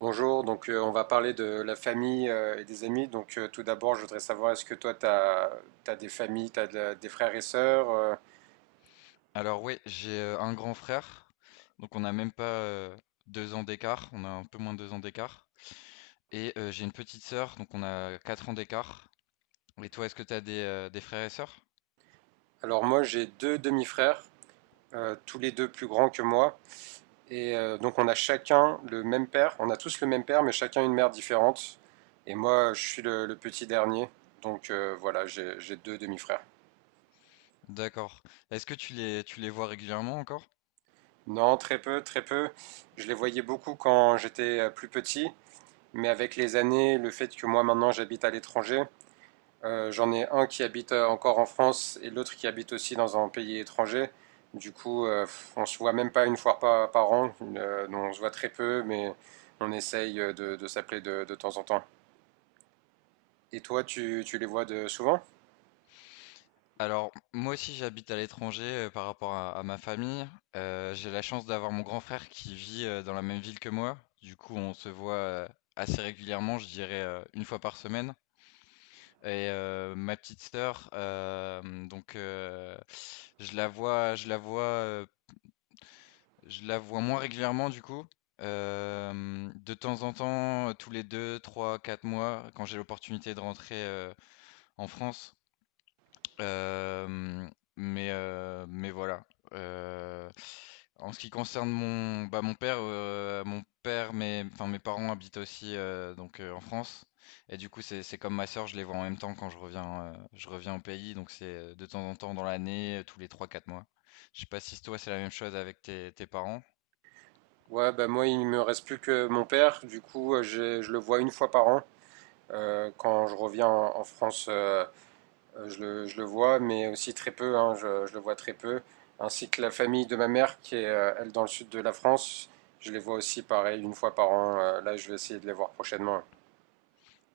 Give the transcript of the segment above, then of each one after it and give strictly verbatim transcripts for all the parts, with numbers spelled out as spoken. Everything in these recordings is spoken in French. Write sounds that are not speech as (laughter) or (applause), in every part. Bonjour, donc euh, on va parler de la famille euh, et des amis. Donc euh, tout d'abord, je voudrais savoir, est-ce que toi, tu as, t'as des familles, tu as de, des frères et sœurs euh Alors ouais, j'ai euh, un grand frère, donc on n'a même pas euh, deux ans d'écart, on a un peu moins de deux ans d'écart. Et euh, j'ai une petite sœur, donc on a quatre ans d'écart. Et toi, est-ce que tu as des, euh, des frères et sœurs? Alors moi, j'ai deux demi-frères, euh, tous les deux plus grands que moi. Et euh, donc on a chacun le même père, on a tous le même père, mais chacun une mère différente. Et moi, je suis le, le petit dernier. Donc euh, voilà, j'ai j'ai deux demi-frères. D'accord. Est-ce que tu les, tu les vois régulièrement encore? Non, très peu, très peu. Je les voyais beaucoup quand j'étais euh, plus petit. Mais avec les années, le fait que moi maintenant j'habite à l'étranger, Euh, j'en ai un qui habite euh, encore en France et l'autre qui habite aussi dans un pays étranger. Du coup, euh, on se voit même pas une fois par, par an. Euh, on se voit très peu, mais on essaye euh, de, de s'appeler de, de temps en temps. Et toi, tu, tu les vois de souvent? Alors, moi aussi, j'habite à l'étranger euh, par rapport à, à ma famille. Euh, j'ai la chance d'avoir mon grand frère qui vit euh, dans la même ville que moi. Du coup, on se voit euh, assez régulièrement, je dirais euh, une fois par semaine. Et euh, ma petite sœur, euh, donc euh, je la vois, je la vois, euh, je la vois moins régulièrement du coup. Euh, de temps en temps, tous les deux, trois, quatre mois, quand j'ai l'opportunité de rentrer euh, en France, Hem, mais heu, mais voilà, heu, en ce qui concerne mon bah, mon père, heu, mon père, mes enfin, mes parents habitent aussi, heu, donc heu, en France et du coup, c'est c'est comme ma sœur, je les vois en même temps quand je reviens, heu, je reviens au pays donc c'est, heu, de temps en temps dans l'année, heu, tous les trois quatre mois. Je sais pas si toi, c'est la même chose avec tes tes parents? Ouais, bah moi, il me reste plus que mon père. Du coup, euh, je le vois une fois par an. Euh, quand je reviens en, en France, euh, Euh, je le, je le vois, mais aussi très peu, hein, je, je le vois très peu. Ainsi que la famille de ma mère, qui est, euh, elle, dans le sud de la France. Je les vois aussi, pareil, une fois par an. Euh, là, je vais essayer de les voir prochainement.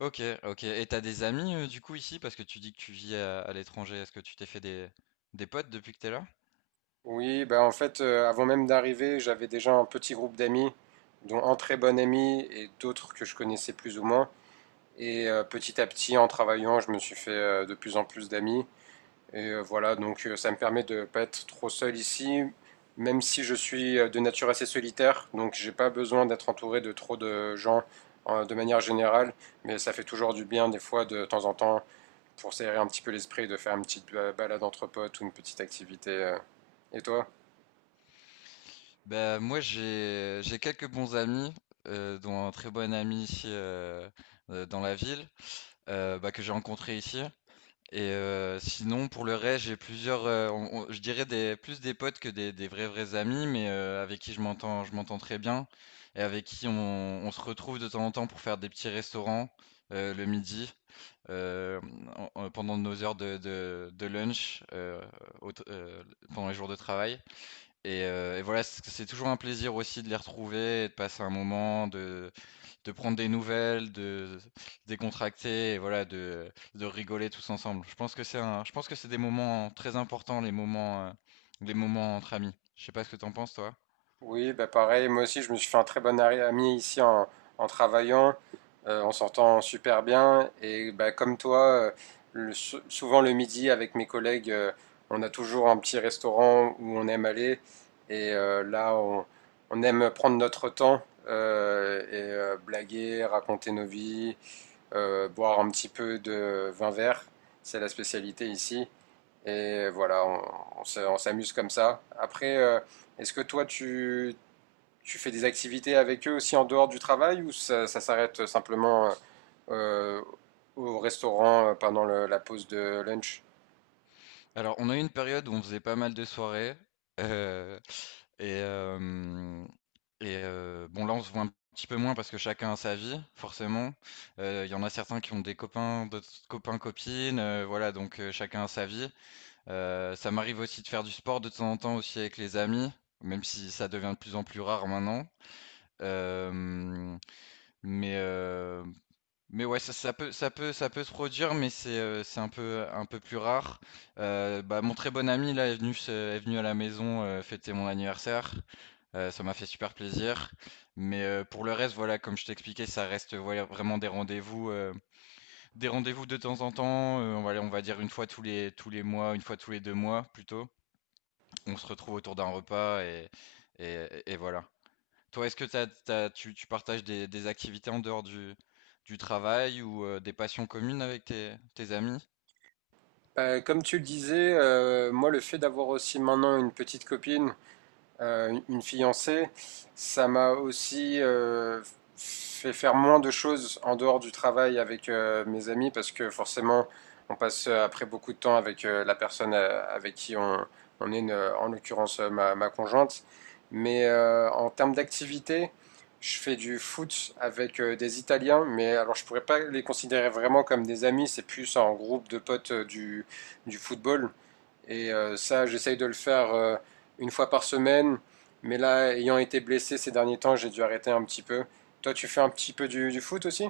Ok, ok. Et t'as des amis euh, du coup ici parce que tu dis que tu vis à, à l'étranger. Est-ce que tu t'es fait des, des potes depuis que t'es là? Oui, bah, en fait, euh, avant même d'arriver, j'avais déjà un petit groupe d'amis, dont un très bon ami et d'autres que je connaissais plus ou moins. Et euh, petit à petit, en travaillant, je me suis fait euh, de plus en plus d'amis. Et euh, voilà, donc euh, ça me permet de ne pas être trop seul ici, même si je suis euh, de nature assez solitaire, donc j'ai pas besoin d'être entouré de trop de gens euh, de manière générale, mais ça fait toujours du bien des fois de de temps en temps pour s'aérer un petit peu l'esprit, de faire une petite balade entre potes ou une petite activité. euh. Et toi? Bah moi j'ai j'ai quelques bons amis, euh, dont un très bon ami ici euh, euh, dans la ville, euh, bah, que j'ai rencontré ici. Et heu, sinon pour le reste, j'ai plusieurs, heu, on on je dirais des plus des potes que des des vrais, vrais amis, mais heu, avec qui je m'entends je m'entends très bien et avec qui on on se retrouve de temps en temps pour faire des petits restaurants, heu, le midi, heu, en en pendant nos heures de de de lunch, heu, au t heu, pendant les jours de travail et heu et voilà, c'est c'est toujours un plaisir aussi de les retrouver et de passer un moment de de prendre des nouvelles, de décontracter et voilà, de, de rigoler tous ensemble. Je pense que c'est un, je pense que c'est des moments très importants, les moments, euh, les moments entre amis. Je sais pas ce que t'en penses, toi. Oui, bah pareil, moi aussi je me suis fait un très bon ari- ami ici en, en travaillant, euh, en sortant super bien. Et bah, comme toi, euh, le- sou- souvent le midi avec mes collègues, euh, on a toujours un petit restaurant où on aime aller. Et euh, là, on, on aime prendre notre temps euh, et euh, blaguer, raconter nos vies, euh, boire un petit peu de vin vert. C'est la spécialité ici. Et voilà, on, on se- on s'amuse comme ça. Après, euh, est-ce que toi, tu tu fais des activités avec eux aussi en dehors du travail ou ça, ça s'arrête simplement euh, au restaurant euh, pendant le- la pause de lunch? Alors, on a eu une période où on faisait pas mal de soirées. euh, et euh, et euh, bon, là, on se voit un petit peu moins parce que chacun a sa vie, forcément. Euh, Il y en a certains qui ont des copains, d'autres copains, copines. Euh, voilà, donc euh, chacun a sa vie. Euh, ça m'arrive aussi de faire du sport de temps en temps aussi avec les amis, même si ça devient de plus en plus rare maintenant. Euh, mais euh, mais ouais, ça, ça peut ça peut ça peut se produire, mais c'est euh, c'est un peu un peu plus rare. Euh, bah, mon très bon ami là est venu se- est venu à la maison euh, fêter mon anniversaire. Euh, ça m'a fait super plaisir. Mais euh, pour le reste, voilà, comme je t'expliquais, ça reste voilà, vraiment des rendez-vous, euh, des rendez-vous de temps en temps. Euh, on va, on va dire une fois tous les tous les mois, une fois tous les deux mois plutôt. On se retrouve autour d'un repas et, et, et voilà. Toi, est-ce que t'as- t'as- tu, tu partages des, des activités en dehors du, du travail ou euh, des passions communes avec tes, tes amis? Euh, comme tu le disais, euh, moi le fait d'avoir aussi maintenant une petite copine euh, une fiancée, ça m'a aussi euh, fait faire moins de choses en dehors du travail avec euh, mes amis parce que forcément, on passe euh, après beaucoup de temps avec euh, la personne euh, avec qui on, on est, une- en l'occurrence euh, ma, ma conjointe. Mais euh, en termes d'activité, je fais du foot avec euh, des Italiens, mais alors je pourrais pas les considérer vraiment comme des amis, c'est plus en groupe de potes euh, du, du football. Et euh, ça, j'essaye de le faire euh, une fois par semaine. Mais là, ayant été blessé ces derniers temps, j'ai dû arrêter un petit peu. Toi, tu fais un petit peu du, du foot aussi?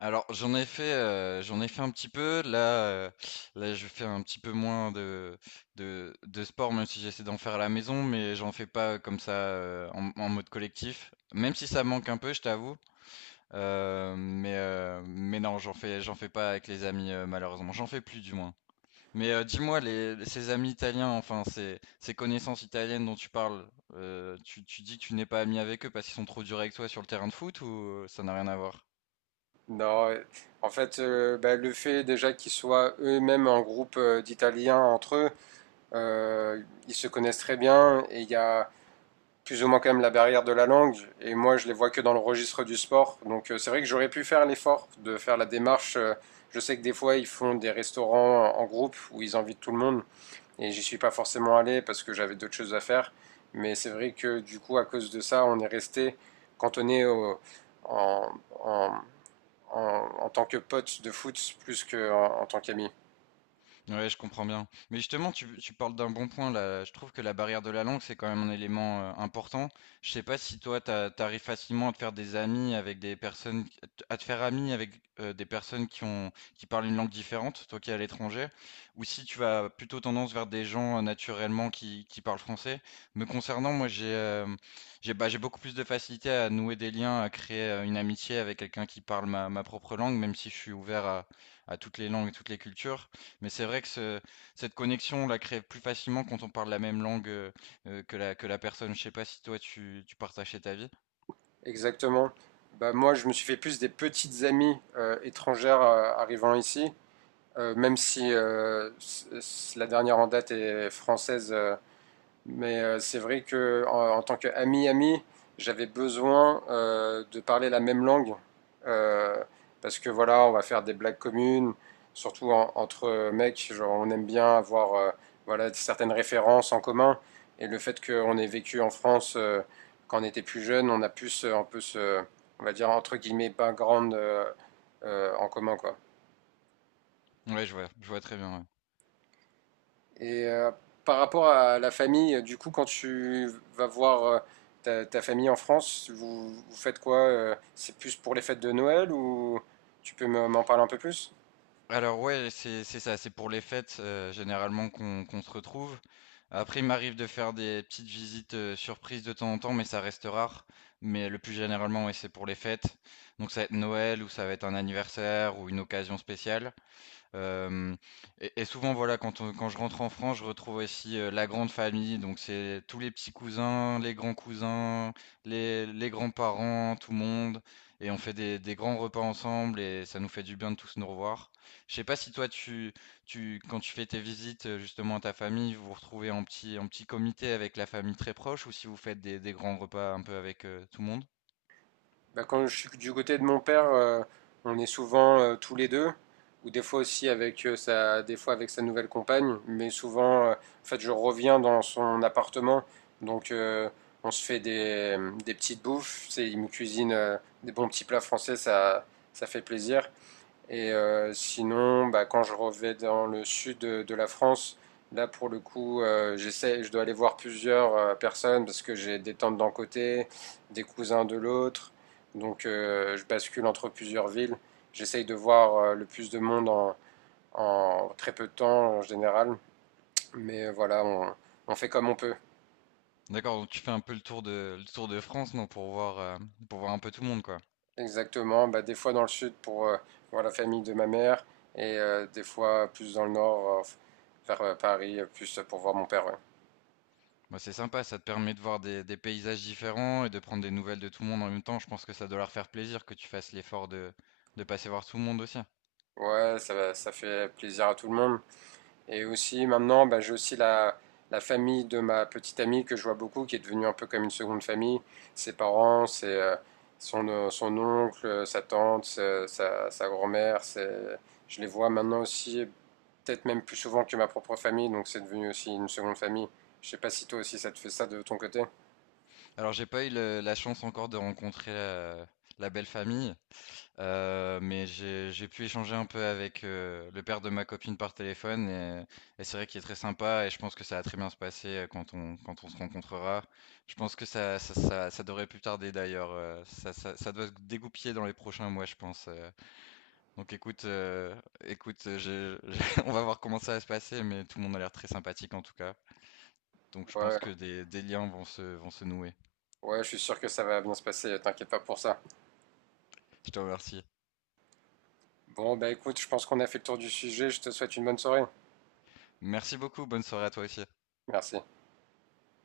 Alors, j'en ai fait, euh, j'en ai fait un petit peu. Là, euh, Là, je fais un petit peu moins de, de, de sport, même si j'essaie d'en faire à la maison, mais j'en fais pas comme ça euh, en, en mode collectif. Même si ça me manque un peu, je t'avoue. Euh, mais, euh, mais non, j'en fais, j'en fais pas avec les amis, euh, malheureusement. J'en fais plus, du moins. Mais euh, dis-moi, les, ces amis italiens, enfin ces, ces connaissances italiennes dont tu parles, euh, tu, tu dis que tu n'es pas ami avec eux parce qu'ils sont trop durs avec toi sur le terrain de foot ou ça n'a rien à voir? Non, euh, en fait, euh, bah, le fait déjà qu'ils soient eux-mêmes un groupe euh, d'Italiens entre eux, euh, ils se connaissent très bien et il y a plus ou moins quand même la barrière de la langue. Et moi, je les vois que dans le registre du sport. Donc, euh, c'est vrai que j'aurais pu faire l'effort de faire la démarche. Euh, je sais que des fois, ils font des restaurants en groupe où ils invitent tout le monde. Et j'y suis pas forcément allé parce que j'avais d'autres choses à faire. Mais c'est vrai que du coup, à cause de ça, on est resté cantonné au- en, en- en- en tant que pote de foot plus qu'en en tant qu'ami. Ouais, je comprends bien. Mais justement, tu, tu parles d'un bon point là. Je trouve que la barrière de la langue, c'est quand même un élément euh, important. Je sais pas si toi, t'as- t'arrives facilement à te faire des amis avec des personnes, à te faire ami avec euh, des personnes qui ont, qui parlent une langue différente, toi qui es à l'étranger, ou si tu vas plutôt tendance vers des gens euh, naturellement qui, qui parlent français. Me concernant, moi, j'ai, euh, j'ai, bah, j'ai beaucoup plus de facilité à nouer des liens, à créer euh, une amitié avec quelqu'un qui parle ma, ma propre langue, même si je suis ouvert à à toutes les langues et toutes les cultures. Mais c'est vrai que ce- cette connexion, on la crée plus facilement quand on parle la même langue euh, euh, que la, que la personne. Je sais pas si toi tu, tu partageais ta vie. Exactement. Bah, moi, je me suis fait plus des petites amies euh, étrangères euh, arrivant ici, Euh, même si euh, la dernière en date est française, euh, mais euh, c'est vrai que en, en tant qu'ami-ami, j'avais besoin euh, de parler la même langue. euh, Parce que voilà, on va faire des blagues communes, surtout en- entre mecs, genre, on aime bien avoir euh, voilà, certaines références en commun. Et le fait qu'on ait vécu en France euh, quand on était plus jeune, on a pu se, un peu se, on va dire, entre guillemets, background euh, euh, en commun, quoi. Ouais, je vois, je vois très bien. Ouais. Et euh, par rapport à la famille, du coup, quand tu vas voir euh, ta, ta famille en France, vous, vous faites quoi? euh, C'est plus pour les fêtes de Noël ou tu peux me- m'en parler un peu plus? Alors ouais, c'est c'est ça, c'est pour les fêtes euh, généralement qu'on qu'on se retrouve. Après, il m'arrive de faire des petites visites euh, surprises de temps en temps, mais ça reste rare. Mais le plus généralement, ouais, c'est pour les fêtes. Donc ça va être Noël ou ça va être un anniversaire ou une occasion spéciale. Euh, et, et souvent, voilà, quand, on- quand je rentre en France, je retrouve aussi euh, la grande famille. Donc, c'est tous les petits cousins, les grands cousins, les, les grands-parents, tout le monde. Et on fait des, des grands repas ensemble et ça nous fait du bien de tous nous revoir. Je sais pas si toi, tu, tu, quand tu fais tes visites euh, justement à ta famille, vous vous retrouvez en petit, en petit comité avec la famille très proche ou si vous faites des, des grands repas un peu avec euh, tout le monde. Bah, quand je suis du côté de mon père, euh, on est souvent euh, tous les deux, ou des fois aussi avec euh, sa, des fois avec sa nouvelle compagne, mais souvent, euh, en fait, je reviens dans son appartement, donc euh, on se fait des, des petites bouffes. C'est, il me cuisine euh, des bons petits plats français, ça, ça fait plaisir. Et euh, sinon, bah, quand je reviens dans le sud de, de la France, là pour le coup, euh, j'essaie, je dois aller voir plusieurs euh, personnes parce que j'ai des tantes d'un côté, des cousins de l'autre. Donc euh, je bascule entre plusieurs villes. J'essaye de voir euh, le plus de monde en, en très peu de temps en général. Mais euh, voilà, on, on fait comme on peut. D'accord, donc tu fais un peu le tour de, le tour de France, non, pour voir, euh, pour voir un peu tout le monde, quoi. Exactement. Bah, des fois dans le sud pour euh, voir la famille de ma mère et euh, des fois plus dans le nord euh, vers euh, Paris, euh, plus pour voir mon père. Ouais. Bah, c'est sympa, ça te permet de voir des, des paysages différents et de prendre des nouvelles de tout le monde en même temps. Je pense que ça doit leur faire plaisir que tu fasses l'effort de, de passer voir tout le monde aussi. Ouais, ça va- ça fait plaisir à tout le monde. Et aussi, maintenant, bah, j'ai aussi la, la famille de ma petite amie que je vois beaucoup, qui est devenue un peu comme une seconde famille. Ses parents, ses, euh, son, euh, son oncle, euh, sa tante, sa, sa- sa grand-mère. c'est- Je les vois maintenant aussi, peut-être même plus souvent que ma propre famille, donc c'est devenu aussi une seconde famille. Je sais pas si toi aussi ça te fait ça de ton côté. Alors, j'ai pas eu le- la chance encore de rencontrer la, la belle famille, euh, mais j'ai, j'ai pu échanger un peu avec euh, le père de ma copine par téléphone et, et c'est vrai qu'il est très sympa et je pense que ça va très bien se passer euh, quand on, quand on se rencontrera. Je pense que ça, ça, ça, ça devrait plus tarder d'ailleurs. Euh, Ça, ça, ça doit se dégoupiller dans les prochains mois, je pense. euh. Donc écoute, euh, écoute, euh, j'ai- j'ai- (laughs) on va voir comment ça va se passer, mais tout le monde a l'air très sympathique en tout cas. Donc je pense Ouais, que des, des liens vont se, vont se nouer. ouais, je suis sûr que ça va bien se passer, t'inquiète pas pour ça. Je te remercie. Bon, bah écoute, je pense qu'on a fait le tour du sujet, je te souhaite une bonne soirée. Merci beaucoup, bonne soirée à toi aussi. Merci.